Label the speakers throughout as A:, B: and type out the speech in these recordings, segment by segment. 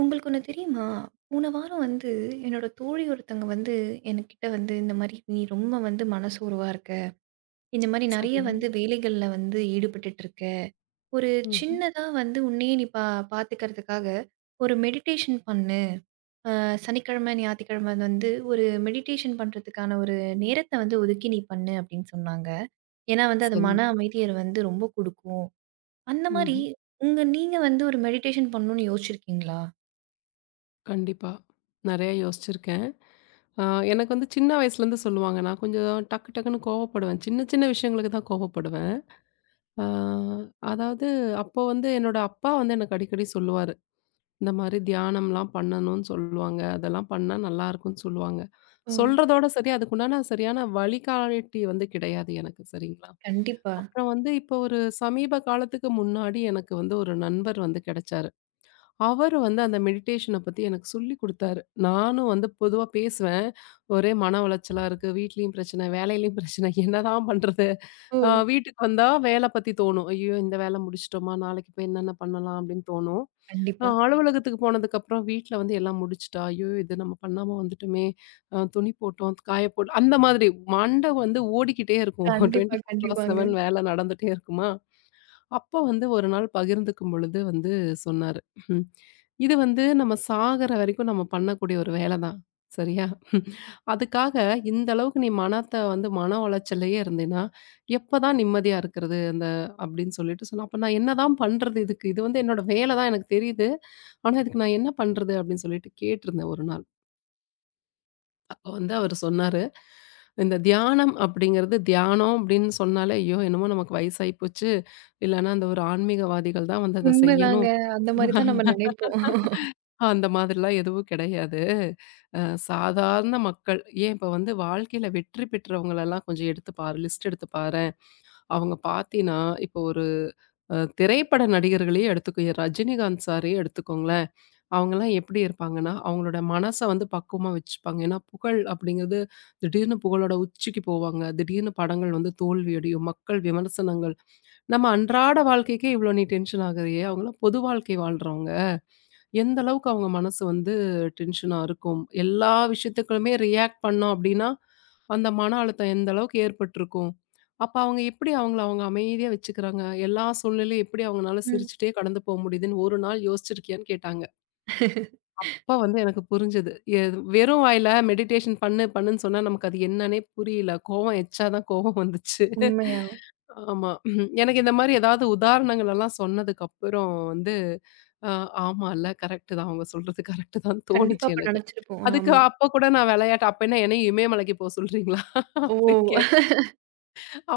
A: உங்களுக்கு ஒண்ணு தெரியுமா? போன வாரம் வந்து என்னோட தோழி ஒருத்தங்க வந்து என்கிட்ட வந்து இந்த மாரி, "நீ ரொம்ப வந்து மனசோர்வா இருக்க. இந்த மாரி நெறைய
B: சரிங்க.
A: வந்து வேலைகள்ல வந்து ஈடுபட்டுட்டு இருக்க. ஒரு
B: ம்ஹ்ம்.
A: சின்னதா வந்து உன்னையே நீ பாத்துக்கிறதுக்காக ஒரு மெடிடேஷன் பண்ணு. சனிக்கிழமை, ஞாயித்துக்கிழமை வந்து ஒரு மெடிடேஷன் பண்றதுக்கான ஒரு நேரத்த வந்து ஒதுக்கி நீ பண்ணு." அப்படின்னு சொன்னாங்க. ஏன்னா வந்து அது
B: சரிங்க.
A: மன அமைதிய வந்து ரொம்ப குடுக்கும். அந்த மாரி
B: ம்ஹ்ம்.
A: உங்க நீங்க வந்து ஒரு மெடிடேஷன் பண்ணணும்னு யோசிச்சிருக்கீங்களா?
B: கண்டிப்பா. நெறைய யோசிச்சிருக்கேன். ஆ எனக்கு வந்து சின்ன வயசுலேருந்து சொல்லுவாங்க. நான் கொஞ்சம் டக்கு டக்குன்னு கோவப்படுவேன். சின்ன சின்ன விஷயங்களுக்கு தான் கோவப்படுவேன். ஆ அதாவது அப்போ வந்து என்னோட அப்பா வந்து எனக்கு அடிக்கடி சொல்லுவாரு. இந்த மாரி தியானம்லாம் பண்ணணும்னு சொல்லுவாங்க. அதெல்லாம் பண்ணா நல்லாயிருக்கும்னு சொல்லுவாங்க.
A: ஓ!
B: சொல்றதோட சரி, அதுக்குண்டான சரியான வழிகாட்டி வந்து கிடையாது எனக்கு. சரிங்களா?
A: கண்டிப்பா.
B: அப்புறம் வந்து இப்போ ஒரு சமீப காலத்துக்கு முன்னாடி எனக்கு வந்து ஒரு நண்பர் வந்து கிடைச்சாரு. அவரு வந்து அந்த மெடிடேஷன பத்தி எனக்கு சொல்லிக் குடுத்தாரு. நானும் வந்து பொதுவா பேசுவேன். ஒரே மன உளைச்சலா இருக்கு. வீட்லயும் பிரச்சனை, வேலையிலயும் பிரச்சனை. என்னதான் பண்றது?
A: ஓ!
B: வீட்டுக்கு வந்தா வேல பத்தி தோணும். ஐயோ! இந்த வேல முடிச்சுட்டோமா? நாளைக்கு போய் என்னென்ன பண்ணலாம்? அப்படின்னு தோணும்.
A: கண்டிப்பா.
B: அலுவலகத்துக்கு போனதுக்கப்புறம் வீட்ல வந்து எல்லாம் முடிச்சுட்டா, ஐயோ! இது நம்ம பண்ணாம வந்துட்டோமே! துணி போட்டோம், காய போட் அந்த மாதிரி மண்ட வந்து ஓடிக்கிட்டே இருக்கும்.
A: கண்டிப்பா, கண்டிப்பாங்க.
B: 24/7 வேல நடந்துட்டே இருக்குமா? அப்பா வந்து ஒரு நாள் பகிர்ந்துக்கும் பொழுது வந்து சொன்னாரு, ம். "இது வந்து நம்ம சாகுற வரைக்கும் நம்ம பண்ணக்கூடிய ஒரு வேல தான். சரியா? அதுக்காக இந்த அளவுக்கு நீ மனத்த வந்து மன உளைச்சல்லயே இருந்தீன்னா, எப்பதான் நிம்மதியா இருக்கிறது அந்த" அப்படின்னு சொல்லிட்டு சொன்னா. அப்ப நான் என்னதான் பண்றது இதுக்கு? இது வந்து என்னோட வேல தான் எனக்கு தெரியுது. ஆனா இதுக்கு நான் என்ன பண்றது? அப்படின்னு சொல்லிட்டு கேட்டிருந்தேன் ஒரு நாள். அப்ப வந்து அவரு சொன்னாரு. இந்த தியானம் அப்படிங்கிறது அப்படின்னு சொன்னாலே, ஐயோ! என்னமோ நமக்கு வயசாகி போச்சு. இல்லன்னா அந்த ஒரு ஆன்மீகவாதிகள் தான் வந்து அத
A: உண்மைதாங்க.
B: செய்யணும்.
A: அந்த மாரி தான் நம்ம நெனைப்போம்.
B: அந்த மாதிரிலாம் எதுவும் கிடையாது. அ சாதாரண மக்கள் ஏன் இப்ப வந்து வாழ்க்கையில வெற்றி பெற்றவங்களெல்லாம் கொஞ்சம் எடுத்து பாரு, லிஸ்ட் எடுத்து பாரேன். அவங்க பார்த்தீன்னா, இப்போ ஒரு திரைப்பட நடிகர்களையே எடுத்துக்கோயேன். ரஜினிகாந்த் சாரையே எடுத்துக்கோங்களேன். அவங்கலாம் எப்படி இருப்பாங்கன்னா, அவங்களோட மனச வந்து பக்குவமா வச்சுப்பாங்க. ஏன்னா, புகழ் அப்படிங்கிறது திடீர்னு புகழோட உச்சிக்கு போவாங்க. திடீர்னு படங்கள் வந்து தோல்வியடையும். மக்கள் விமர்சனங்கள். நம்ம அன்றாட வாழ்க்கைக்கே இவ்வளோ நீ டென்ஷன் ஆகுறியே, அவங்கலாம் பொது வாழ்க்கை வாழ்றவங்க. எந்த அளவுக்கு அவங்க மனசு வந்து டென்ஷனா இருக்கும்? எல்லா விஷயத்துக்குமே ரியாக்ட் பண்ணோம் அப்படின்னா, அந்த மன அழுத்தம் எந்த அளவுக்கு ஏற்பட்டுருக்கும்? அப்ப அவங்க எப்படி அவங்க அமைதியா வச்சுக்கிறாங்க? எல்லா சூழ்நிலையும் எப்படி அவங்கனால
A: ம்.
B: சிரிச்சுட்டே கடந்து போ முடியுதுன்னு ஒரு நாள் யோசிச்சிருக்கியான்னு கேட்டாங்க. அப்ப வந்து எனக்கு புரிஞ்சது. எ வெறும் வாயில மெடிடேஷன் பண்ணுன்னு சொன்னா நமக்கு அது என்னன்னே புரியல. கோவம் எச்சா தான் கோவம் வந்துச்சு.
A: உண்மையா?
B: ஆமா. எனக்கு இந்த மாரி ஏதாவது உதாரணங்கள் எல்லாம் சொன்னதுக்கு அப்புறம் வந்து, அ ஆமால்ல கரெக்ட் தான். அவங்க சொல்றது கரெக்ட் தான்
A: கண்டிப்பா
B: தோணுச்சு
A: அப்ப
B: எனக்கு.
A: நெனச்சிருப்போம்.
B: அதுக்கு
A: ஆம்.
B: அப்ப கூட நான் விளையாட்டா அப்ப என்னையும் இமயமலைக்கு போ சொல்றீங்களா?
A: ஓ!
B: அப்படின்னு கேட்டேன்.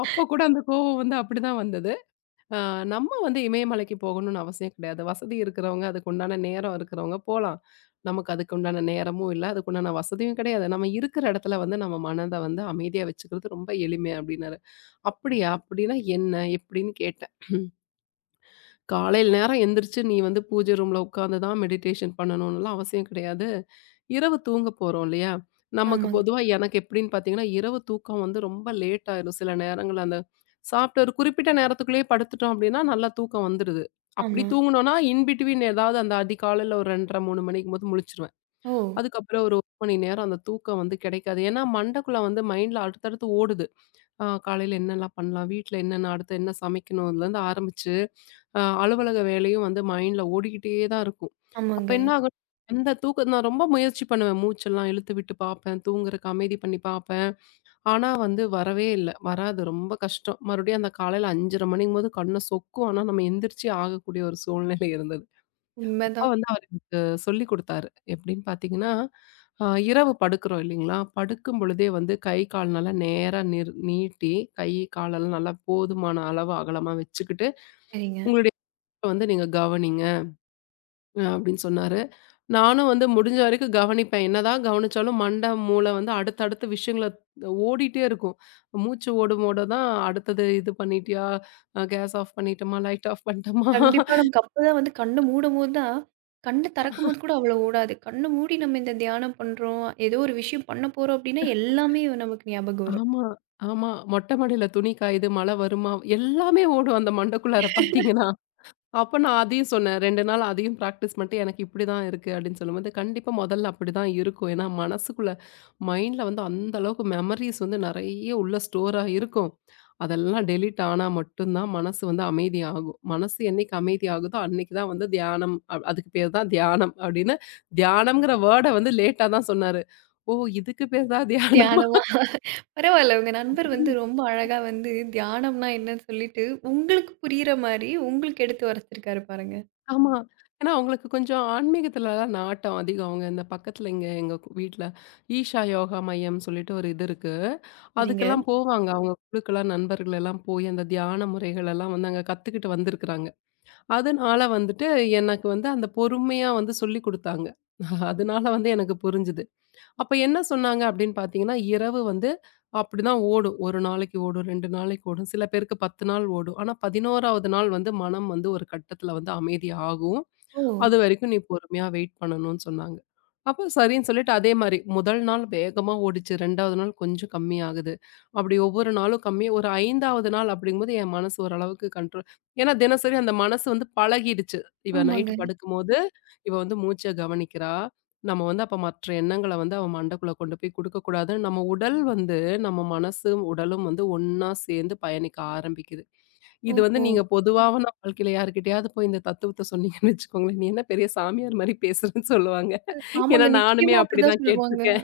B: அப்ப கூட அந்த கோவம் வந்து அப்படிதான் வந்தது. அ நம்ம வந்து இமயமலைக்கு போகணும்னு அவசியம் கிடையாது. வசதி இருக்கிறவங்க, அதுக்கு உண்டான நேரம் இருக்கிறவங்க போலாம். நமக்கு அதுக்கு உண்டான நேரமும் இல்ல. அதுக்கு உண்டான வசதியும் கிடையாது. நம்ம இருக்கிற இடத்துல வந்து நம்ம மனத வந்து அமைதியா வச்சுக்கிறது ரொம்ப எளிமை அப்டின்னாரு. அப்படியா? அப்படின்னா என்ன? எப்படின்னு கேட்டேன். காலையில நேரம் எந்திரிச்சு நீ வந்து பூஜை ரூம்ல உட்காந்து தான் மெடிடேஷன் பண்ணணும்னுலாம் அவசியம் கிடையாது. இரவு தூங்க போறோம் இல்லையா? நமக்கு
A: ஆமாங்க.
B: பொதுவா எனக்கு எப்படின்னு பார்த்தீங்கன்னா, இரவு தூக்கம் வந்து ரொம்ப லேட் ஆயிரும் சில நேரங்கள்ல. அந்த சாப்பிட்ட ஒரு குறிப்பிட்ட நேரத்துக்குள்ளேயே படுத்துட்டோம் அப்படின்னா, நல்லா தூக்கம் வந்துருது. அப்படி
A: ஆமா.
B: தூங்குனோம்னா, இன் பிட்வீன் ஏதாவது அந்த அதிகாலையில ஒரு 2:30, 3 மணிக்கும்போது முழிச்சுருவேன்.
A: ஓ!
B: அதுக்கப்புறம் ஒரு 1 மணி நேரம் அந்த தூக்கம் வந்து கிடைக்காது. ஏன்னா மண்டக்குள்ள வந்து மைண்ட்ல அடுத்தடுத்து ஓடுது. காலையில என்னலாம் பண்ணலாம்? வீட்ல என்னென்ன அடுத்து என்ன சமைக்கணும்? இதுலருந்து ஆரம்பிச்சு அலுவலக வேலையும் வந்து மைண்ட்ல ஓடிக்கிட்டே தான் இருக்கும். அப்ப
A: ஆமாங்க.
B: என்ன ஆகும், அந்த தூக்க நான் ரொம்ப முயற்சி பண்ணுவேன். மூச்செல்லாம் இழுத்து விட்டு பார்ப்பேன். தூங்குறக்கு அமைதி பண்ணி பார்ப்பேன். ஆனா வந்து வரவே இல்ல. வராது. ரொம்ப கஷ்டம். மறுபடியும் அந்த காலையில 5:30 மணிங்கும்போது கண்ண சொக்கும். ஆனா நம்ம எந்திரிச்சே ஆகக்கூடிய ஒரு சூழ்நிலை இருந்தது. அப்ப
A: உண்மைதான்.
B: வந்து அவரு எனக்கு சொல்லிக் குடுத்தாரு. எப்படின்னு பார்த்தீங்கன்னா, அ இரவு படுக்கிறோம் இல்லைங்களா? படுக்கும் பொழுதே வந்து கை, கால் நல்லா நேரா நீட்டி, கை, காலெல்லாம் நல்லா போதுமான அளவு அகலமா வச்சுக்கிட்டு,
A: சரிங்க.
B: உங்களுடைய வந்து நீங்க கவனிங்க அப்படின்னு சொன்னாரு. நானும் வந்து முடிஞ்ச வரைக்கும் கவனிப்பேன். என்னதான் கவனிச்சாலும் மண்டை, மூளை வந்து அடுத்தடுத்த விஷயங்கள ஓடிட்டே இருக்கும். மூச்சு ஓடும் ஓட தான் அடுத்தது இது பண்ணிட்டியா? கேஸ் ஆஃப் பண்ணிட்டோமா? லைட் ஆஃப் பண்ணிட்டோமா?
A: கண்டிப்பா நமக்கு அப்பதான் வந்து கண்ண மூடும்போது தான் கண்ண திறக்கும்போது கூட அவ்வளோ ஓடாது. கண்ண மூடி நம்ம இந்த தியானம் பண்றோம், ஏதோ ஒரு விஷயம் பண்ண போறோம் அப்டின்னா, எல்லாமே நமக்கு ஞாபகம் வரும்.
B: ஆமா, ஆமா. மொட்டை மாடியில துணி காயுது, மழை வருமா? எல்லாமே ஓடும் அந்த மண்டைக்குள்ளார பார்த்தீங்கன்னா. அப்ப நான் அதையும் சொன்னேன். 2 நாள் அதையும் பிராக்டிஸ் பண்ணிட்டு எனக்கு இப்படிதான் இருக்கு அப்படின்னு சொல்லும்போது, கண்டிப்பா முதல்ல அப்படிதான் இருக்கும். ஏன்னா மனசுக்குள்ள மைண்ட்ல வந்து அந்த அளவுக்கு மெமரீஸ் வந்து நெறைய உள்ள ஸ்டோரா இருக்கும். அதெல்லாம் டெலீட் ஆனா மட்டும் தான் மனசு வந்து அமைதியாகும். மனசு என்னைக்கு அமைதியாகுதோ அன்னைக்கு தான் வந்து தியானம் அ அதுக்கு பேர் தான் தியானம் அப்படின்னு தியானம்ங்கிற வேர்ட வந்து லேட்டா தான் சொன்னாரு. ஓ! இதுக்கு பேர் தான் தியானமா
A: தியானமா? பரவால்ல. உங்க நண்பர் வந்து
B: அப்படின்னு
A: ரொம்ப அழகா வந்து தியானம்னா என்னன்னு சொல்லிட்டு, உங்களுக்கு புரியிற மாரி உங்களுக்கு எடுத்து உரைச்சிருக்காரு பாருங்க.
B: ஆமா. ஏன்னா அவங்களுக்கு கொஞ்சம் ஆன்மீகத்துலலாம் நாட்டம் அதிகம். அவங்க இந்த பக்கத்துல இங்க எங்க வீட்ல ஈஷா யோகா மையம்னு சொல்லிட்டு ஒரு இது இருக்கு.
A: சரிங்க.
B: அதுக்கெல்லாம் போவாங்க. அவங்க குழுக்கெல்லாம் நண்பர்கள் எல்லாம் போய் அந்த தியான முறைகள் எல்லாம் வந்து அங்க கத்துக்கிட்டு வந்திருக்கிறாங்க. அதனால வந்துட்டு எனக்கு வந்து அந்த பொறுமையா வந்து சொல்லிக் குடுத்தாங்க. அதனால வந்து எனக்கு புரிஞ்சுது. அப்ப என்ன சொன்னாங்க அப்படின்னு பார்த்தீங்கன்னா, இரவு வந்து அப்படிதான் ஓடும். 1 நாளைக்கு ஓடும், 2 நாளைக்கு ஓடும். சில பேருக்கு 10 நாள் ஓடும். ஆனா 11வது நாள் வந்து மனம் வந்து ஒரு கட்டத்துல வந்து அமைதி ஆகும்.
A: ஓ!
B: அதுவரைக்கும் நீ பொறுமையா வெயிட் பண்ணணும்னு சொன்னாங்க. அப்ப சரின்னு சொல்லிட்டு அதே மாரி முதல் நாள் வேகமா ஓடுச்சு. 2வது நாள் கொஞ்சம் கம்மியாகுது. அப்படி ஒவ்வொரு நாளும் கம்மி ஒரு 5வது நாள் அப்படிங்கும்போது என் மனசு ஓரளவுக்கு கண்ட்ரோல். ஏன்னா தினசரி அந்த மனசு வந்து பழகிடுச்சு. இவ
A: ஆமாங்க.
B: நைட்டு படுக்கும்போது, இவ வந்து மூச்ச கவனிக்கிறா. நம்ம வந்து அப்ப மற்ற எண்ணங்கள வந்து அவ மண்டைக்குள்ள கொண்டு போய் குடுக்கக்கூடாதுன்னு நம்ம உடல் வந்து நம்ம மனசும், உடலும் வந்து ஒண்ணா சேர்ந்து பயணிக்க ஆரம்பிக்குது. இது வந்து
A: ஓஹோ!
B: நீங்க பொதுவான வாழ்க்கையில யார்கிட்டயாவது போய் இந்த தத்துவத்த சொன்னீங்கன்னு வச்சுக்கோங்களேன், "நீ என்ன பெரிய சாமியார் மாரி பேசுறன்னு" சொல்லுவாங்க. ஏன்னா
A: ஆமாங்க.
B: நானுமே
A: நிச்சயமா அப்படிதான்
B: அப்படிதான்
A: சொல்லுவாங்க.
B: கேட்டுருக்கேன்.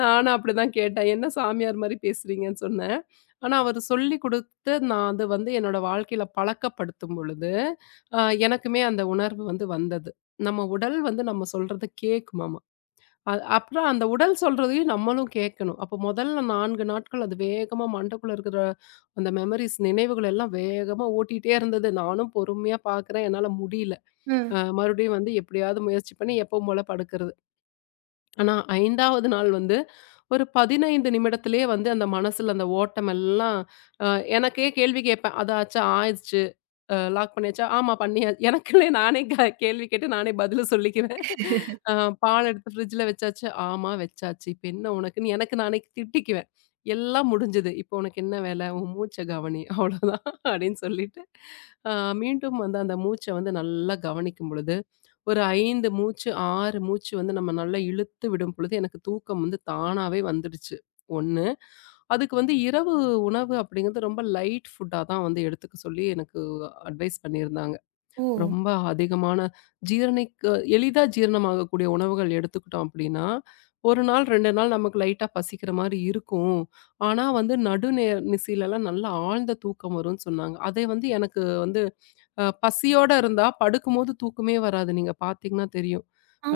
B: நானும் அப்படிதான் கேட்டேன். "என்ன சாமியார் மாரி பேசுறீங்கன்னு" சொன்னேன். ஆனா அவரு சொல்லிக் குடுத்து நான் அது வந்து என்னோட வாழ்க்கையில பழக்கப்படுத்தும் பொழுது, அ எனக்குமே அந்த உணர்வு வந்து வந்தது. நம்ம உடல் வந்து நம்ம சொல்றத கேக்குமாம். அப்புறம் அந்த உடல் சொல்றதையும் நம்மளும் கேட்கணும். அப்போ முதல்ல 4 நாட்கள் அது வேகமா மண்டைக்குள்ள இருக்கிற அந்த மெமரீஸ் நினைவுகள் எல்லாம் வேகமா ஓட்டிட்டே இருந்தது. நானும் பொறுமையா பார்க்குறேன். என்னால முடியல.
A: ம்.
B: மறுபடியும் வந்து எப்படியாவது முயற்சி பண்ணி எப்பவும் போல படுக்கிறது. ஆனா 5வது நாள் வந்து ஒரு 15 நிமிடத்திலேயே வந்து அந்த மனசுல அந்த ஓட்டம் எல்லாம் அ எனக்கே கேள்வி கேட்பேன். அதாச்சும் ஆயிடுச்சு. லாக் பண்ணியாச்சா? ஆமா பண்ணியா எனக்குள்ளே நானே கேள்வி கேட்டு நானே பதில சொல்லிக்குவேன். அ பால் எடுத்து ஃப்ரிட்ஜ்ல வச்சாச்சு. ஆமா வச்சாச்சு. இப்ப என்ன உனக்குன்னு எனக்கு நானே திட்டிக்குவேன். எல்லாம் முடிஞ்சது. இப்போ உனக்கு என்ன வேல? உன் மூச்ச கவனி. அவ்வளோதான் அப்படின்னு சொல்லிட்டு, அ மீண்டும் வந்து அந்த மூச்ச வந்து நல்லா கவனிக்கும் பொழுது ஒரு 5 மூச்சு, 6 மூச்சு வந்து நம்ம நல்லா இழுத்து விடும் பொழுது, எனக்கு தூக்கம் வந்து தானாவே வந்துடுச்சு, 1. அதுக்கு வந்து இரவு உணவு அப்படிங்கிறது ரொம்ப லைட் ஃபுட்டா தான் வந்து எடுத்துக்க சொல்லி எனக்கு அட்வைஸ் பண்ணியிருந்தாங்க.
A: ஓ!
B: ரொம்ப அதிகமான ஜீரணிக்க எளிதா ஜீரணமாகக்கூடிய உணவுகள் எடுத்துக்கிட்டோம் அப்படின்னா, 1 நாள், 2 நாள் நமக்கு லைட்டா பசிக்கிற மாரி இருக்கும். ஆனா வந்து நிசையிலலாம் நல்லா ஆழ்ந்த தூக்கம் வரும்னு சொன்னாங்க. அதை வந்து எனக்கு வந்து பசியோட இருந்தா படுக்கும்போது தூக்கமே வராது. நீங்க பார்த்தீங்கன்னா தெரியும்.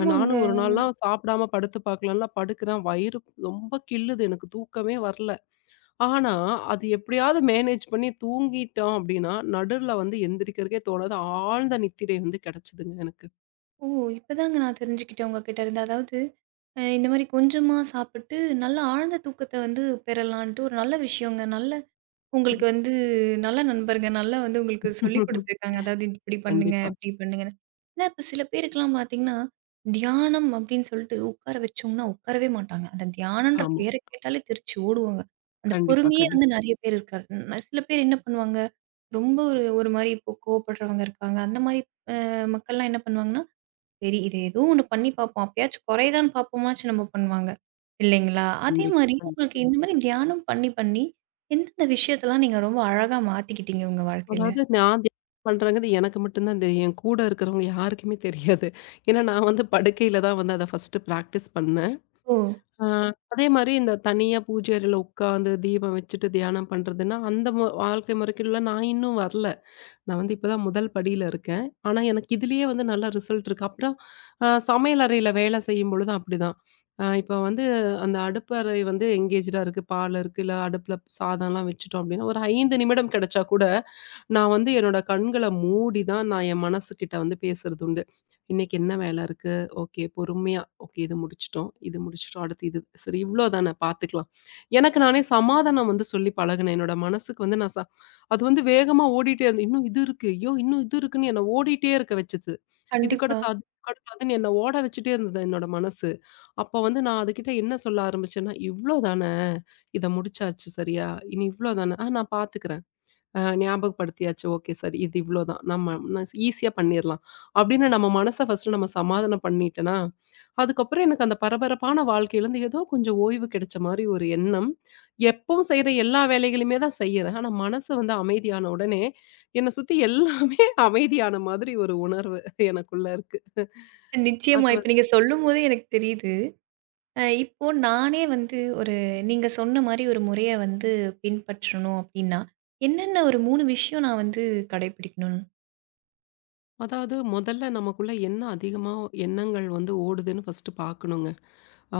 B: நானும் ஒரு நாள்லாம் சாப்பிடாம படுத்து பார்க்கலாம்ல படுக்கிறேன். வயிறு ரொம்ப கிள்ளுது. எனக்கு தூக்கமே வரல. ஆனா, அது எப்படியாவது மேனேஜ் பண்ணி தூங்கிட்டோம் அப்படின்னா, நடுவுல வந்து எந்திரிக்கிறதுக்கே தோணாது. ஆழ்ந்த நித்திரை வந்து கிடைச்சதுங்க எனக்கு.
A: ஓ! இப்பதாங்க நான் தெரிஞ்சுக்கிட்டேன் உங்ககிட்ட இருந்து. அதாவது இந்த மாரி கொஞ்சமா சாப்பிட்டு நல்ல ஆழ்ந்த தூக்கத்த வந்து பெறலான்ட்டு ஒரு நல்ல விஷயங்க. நல்ல உங்களுக்கு வந்து நல்ல நண்பருங்க. நல்லா வந்து உங்களுக்கு சொல்லிக் குடுத்துருக்காங்க. அதாவது இப்படி பண்ணுங்க,
B: கண்டிப்பா.
A: இப்படி பண்ணுங்க. ஏன்னா இப்ப சில பேருக்குலாம் பார்த்தீங்கன்னா, தியானம் அப்படின்னு சொல்லிட்டு உட்கார வச்சோம்னா உட்காரவே மாட்டாங்க. அந்த தியானன்ற
B: ஆமா.
A: பேர கேட்டாலே தெரிச்சு ஓடுவாங்க. அந்த
B: கண்டிப்பா,
A: பொறுமையே
B: கண்டிப்பா,
A: வந்து நெறைய பேர் இருக்காது. சில பேர் என்ன பண்ணுவாங்க, ரொம்ப ஒரு ஒரு மாரி இப்போ கோவப்படுறவங்க இருக்காங்க. அந்த மாரி மக்கள்லாம் என்ன பண்ணுவாங்கன்னா, சரி இது ஏதோ ஒண்ணு பண்ணி பார்ப்போம். அப்பயாச்சும் குறையுதான்னு பார்ப்போமாச்சும் நம்ம பண்ணுவாங்க. இல்லைங்களா? அதே
B: கண்டிப்பா,
A: மாரி உங்களுக்கு
B: கண்டிப்பா.
A: இந்த மாரி தியானம் பண்ணி, பண்ணி எந்தெந்த விஷயத்தலாம் நீங்க ரொம்ப அழகா மாத்திக்கிட்டீங்க உங்க வாழ்க்கையில?
B: அதாவது நான் தியானம் பண்றேங்கிறது எனக்கு மட்டும் தான் தெரியும். என் கூட இருக்கிறவங்க யாருக்குமே தெரியாது. ஏன்னா நான் வந்து படுக்கையில தான் வந்து அத ஃபர்ஸ்ட்டு பிராக்டிஸ் பண்ணேன்.
A: ஓ!
B: ஆ, அதே மாரி இந்த தனியா பூஜை அறையில உட்காந்து தீபம் வச்சுட்டு தியானம் பண்றதுன்னா, அந்த வாழ்க்கை முறைக்குள்ள நான் இன்னும் வரல. நான் வந்து இப்ப தான் முதல் படியில இருக்கேன். ஆனா, எனக்கு இதிலேயே வந்து நல்ல ரிசல்ட் இருக்கு. அப்புறம் சமையல் அறையில வேலை செய்யும்பொழுதும் அப்படிதான். இப்ப வந்து அந்த அடுப்பறை வந்து எங்கேஜ்டா இருக்கு, பால் இருக்கு, இல்ல அடுப்புல சாதம்லாம் வச்சுட்டோம் அப்படின்னா, ஒரு 5 நிமிடம் கிடைச்சா கூட நான் வந்து என்னோட கண்கள மூடி தான் நான் என் மனசுகிட்ட வந்து பேசுறதுண்டு. இன்னைக்கு என்ன வேல இருக்கு? ஓகே பொறுமையா, ஓகே இது முடிச்சுட்டோம், இது முடிச்சுட்டோம். அடுத்து இது. சரி இவ்ளோதான பார்த்துக்கலாம். எனக்கு நானே சமாதானம் வந்து சொல்லி பழகுனேன். என்னோட மனசுக்கு வந்து நான் ச அது வந்து வேகமா ஓடிட்டே இருந்தது. இன்னும் இது இருக்கு. ஐயோ! இன்னும் இது இருக்குன்னு என்ன ஓடிட்டே இருக்க வச்சுது.
A: கண்டிப்பா.
B: இதுக்கடுத்து அது அதுக்கடுத்து அதுன்னு என்ன ஓட வச்சுட்டே இருந்தது என்னோட மனசு. அப்ப வந்து நான் அதுகிட்ட என்ன சொல்ல ஆரம்பிச்சேன்னா, "இவ்ளோதான. இத முடிச்சாச்சு சரியா? இனி இவ்ளோதான. ஆ நான் பார்த்துக்கிறேன்." ஞாபகப்படுத்தியாச்சு. ஓகே சரி இது இவ்ளோதான். நம்ம ஈஸியா பண்ணிர்லாம். அப்படின்னு நம்ம மனச ஃபர்ஸ்ட்டு நம்ம சமாதானம் பண்ணிட்டேனா, அதுக்கப்புறம் எனக்கு அந்த பரபரப்பான வாழ்க்கையிலருந்து ஏதோ கொஞ்சம் ஓய்வு கிடைச்ச மாரி ஒரு எண்ணம். எப்பவும் செய்ற எல்லா வேலைகளையுமே தான் செய்யறேன். ஆனா மனசு வந்து அமைதியான உடனே, என்ன சுத்தி எல்லாமே அமைதியான மாதிரி ஒரு உணர்வு எனக்குள்ள இருக்கு.
A: நிச்சயமா.
B: அது
A: இப்ப நீங்க சொல்லும்போதே எனக்கு தெரியுது. அ இப்போ நானே வந்து ஒரு நீங்க சொன்ன மாரி ஒரு முறைய வந்து பின்பற்றணும் அப்டின்னா, என்னென்ன ஒரு 3 விஷயம் நான் வந்து கடைபிடிக்கணும்?
B: அதாவது முதல்ல நமக்குள்ள என்ன அதிகமா எண்ணங்கள் வந்து ஓடுதுன்னு ஃபர்ஸ்ட் பார்க்கணுங்க. ஆ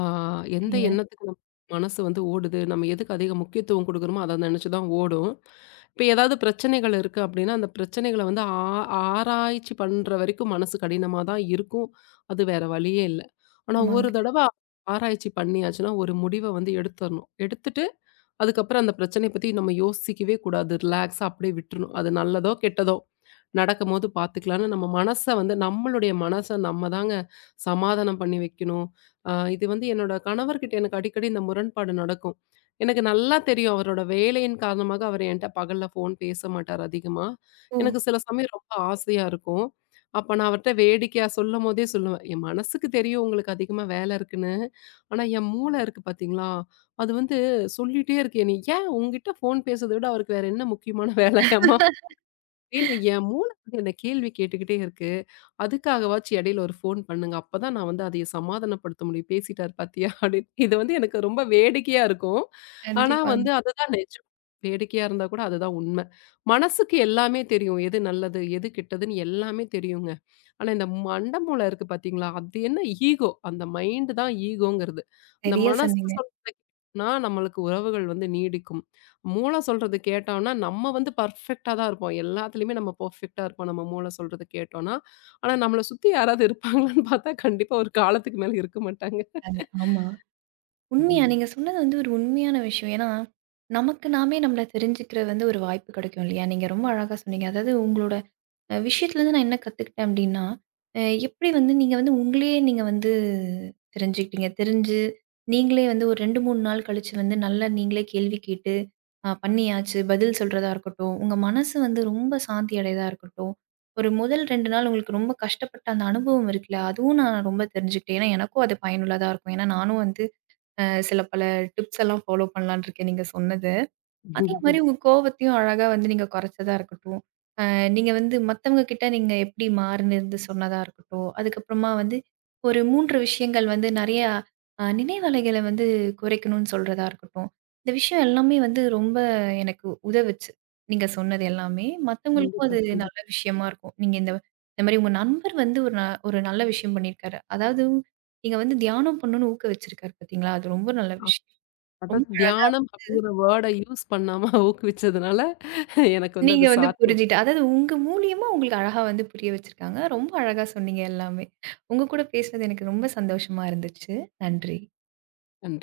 B: எந்த
A: சரிங்க.
B: எண்ணத்துக்கு நம்ம மனசு வந்து ஓடுது, நம்ம எதுக்கு அதிக முக்கியத்துவம் குடுக்குறோமோ அத நினைச்சு தான் ஓடும். இப்ப ஏதாவது பிரச்சனைகள் இருக்கு அப்படின்னா, அந்த பிரச்சனைகள வந்து ஆராய்ச்சி பண்ற வரைக்கும் மனசு கடினமா தான் இருக்கும். அது வேற வழியே இல்ல. ஆனா ஒரு
A: ஆமாங்க.
B: தடவ ஆராய்ச்சி பண்ணியாச்சுன்னா, ஒரு முடிவ வந்து எடுத்தரணும். எடுத்துட்டு அதுக்கப்புறம் அந்த பிரச்சனைய பத்தி நம்ம யோசிக்கவே கூடாது. ரிலாக்ஸா அப்படியே விட்டுறணும். அது நல்லதோ, கெட்டதோ நடக்கும்போது பார்த்துக்கலான்னு நம்ம மனச வந்து நம்மளுடைய மனச நம்ம தாங்க சமாதானம் பண்ணி வைக்கணும். இது வந்து என்னோட கணவர்கிட்ட எனக்கு அடிக்கடி இந்த முரண்பாடு நடக்கும். எனக்கு நல்லா தெரியும் அவரோட வேலையின் காரணமாக அவர் என்ட்ட பகல்ல ஃபோன் பேச மாட்டார் அதிகமா.
A: ஓ!
B: எனக்கு சில சமயம் ரொம்ப ஆசையா இருக்கும். அப்ப நான் அவர்ட்ட வேடிக்கையா சொல்லும்போதே சொல்லுவேன், "என் மனசுக்கு தெரியும் உங்களுக்கு அதிகமா வேல இருக்குன்னு. ஆனா என் மூளை இருக்கு பார்த்தீங்களா? அது வந்து சொல்லிட்டே இருக்கேன். "நீ ஏன் உன்கிட்ட ஃபோன் பேசுறத விட அவருக்கு வேற என்ன முக்கியமான வேலையாம்மா?" அப்படின்னு என் மூளை வந்து என்ன கேள்வி கேட்டுக்கிட்டே இருக்கு. அதுக்காகவாச்சும் இடையில ஒரு ஃபோன் பண்ணுங்க. அப்பதான் நான் வந்து அதைய சமாதானப்படுத்த முடியும். "பேசிட்டாரு பாத்தியா?" அப்படின்னு. இது வந்து எனக்கு ரொம்ப வேடிக்கையா இருக்கும். ஆனா
A: கண்டிப்பாங்க.
B: வந்து அதுதான் நிஜம். வேடிக்கையா இருந்தா கூட அதுதான் உண்மை. மனசுக்கு எல்லாமே தெரியும். எது நல்லது, எது கெட்டதுன்னு எல்லாமே தெரியுங்க. ஆனா இந்த மண்டை மூளை இருக்கு பாத்தீங்களா? அது என்ன ஈகோ. அந்த மைண்ட் தான் ஈகோங்கிறது. அந்த
A: சரியா
B: மனசு
A: சொன்னீங்க.
B: சொல்றத கேட்டோம்னா நம்மளுக்கு உறவுகள் வந்து நீடிக்கும். மூளை சொல்றது கேட்டோம்னா நம்ம வந்து பெர்ஃபெக்ட்டா தான் இருப்போம். எல்லாத்துலயுமே நம்ம பெர்ஃபெக்ட்டா இருப்போம். நம்ம மூளை சொல்றத கேட்டோம்னா. ஆனா, நம்மள சுத்தி யாராவது இருப்பாங்களான்னு பார்த்தா, கண்டிப்பா ஒரு காலத்துக்கு மேல இருக்க மாட்டாங்க.
A: அது ஆமா. உண்மையா
B: ம்.
A: நீங்க சொன்னது வந்து ஒரு உண்மையான விஷயம். ஏன்னா, நமக்கு நாமே நம்மள தெரிஞ்சுக்கிற வந்து ஒரு வாய்ப்பு கிடைக்கும் இல்லையா? நீங்க ரொம்ப அழகா சொன்னீங்க. அதாவது உங்களோட விஷயத்துலேருந்து நான் என்ன கத்துக்கிட்டேன் அப்படின்னா, அ எப்படி வந்து நீங்க வந்து உங்களையே நீங்க வந்து தெரிஞ்சுக்கிட்டீங்க. தெரிஞ்சு நீங்களே வந்து ஒரு 2, 3 நாள் கழிச்சு வந்து நல்லா நீங்களே கேள்வி கேட்டு பண்ணியாச்சு. பதில் சொல்றதா இருக்கட்டும், உங்க மனசு வந்து ரொம்ப சாந்தி அடையதா இருக்கட்டும். ஒரு முதல் 2 நாள் உங்களுக்கு ரொம்ப கஷ்டப்பட்ட அந்த அனுபவம் இருக்குல்ல, அதுவும் நான் ரொம்ப தெரிஞ்சுக்கிட்டேன். ஏன்னா எனக்கும் அது பயனுள்ளதா இருக்கும். ஏன்னா நானும் வந்து சில பல டிப்ஸ் எல்லாம் ஃபாலோ பண்ணலான்னு இருக்கேன் நீங்க சொன்னது. அதே மாரி உங்க கோவத்தையும் அழகா வந்து நீங்க கொறச்சதா இருக்கட்டும். அ நீங்க வந்து மத்தவங்க கிட்ட நீங்க எப்படி மாறுனது சொன்னதா இருக்கட்டும். அதுக்கப்புறமா வந்து ஒரு 3 விஷயங்கள் வந்து நெறையா நினைவலைகள வந்து குறைக்கணும்னு சொல்றதா இருக்கட்டும். இந்த விஷயம் எல்லாமே வந்து ரொம்ப எனக்கு உதவுச்சு. நீங்க சொன்னது எல்லாமே. மத்தவங்களுக்கும்
B: கண்டிப்பா,
A: அது
B: கண்டிப்பா.
A: நல்ல விஷயமா இருக்கும். நீங்க இந்த இந்த மாரி உங்க நண்பர் வந்து ஒரு நல்ல விஷயம் பண்ணியிருக்காரு. அதாவது நீங்க வந்து தியானம் பண்ணணும்னு ஊக்க வச்சிருக்காரு பார்த்தீங்களா? அது ரொம்ப நல்ல விஷயம். ரொம்ப
B: அதாவது
A: அழகா
B: தியானம் அப்படிங்கிற வேர்ட யூஸ் பண்ணாம ஊக்குவிச்சதுனால, எனக்கு வந்து
A: நீங்க
B: அது
A: வந்து
B: சாத்தியம்.
A: புரிஞ்சுட்டு அதாவது உங்க மூலியமா உங்களுக்கு அழகா வந்து புரிய வச்சிருக்காங்க. ரொம்ப அழகா சொன்னீங்க எல்லாமே. உங்க கூட பேசினது எனக்கு ரொம்ப சந்தோஷமா இருந்துச்சு. நன்றி.
B: கண்டிப்பா.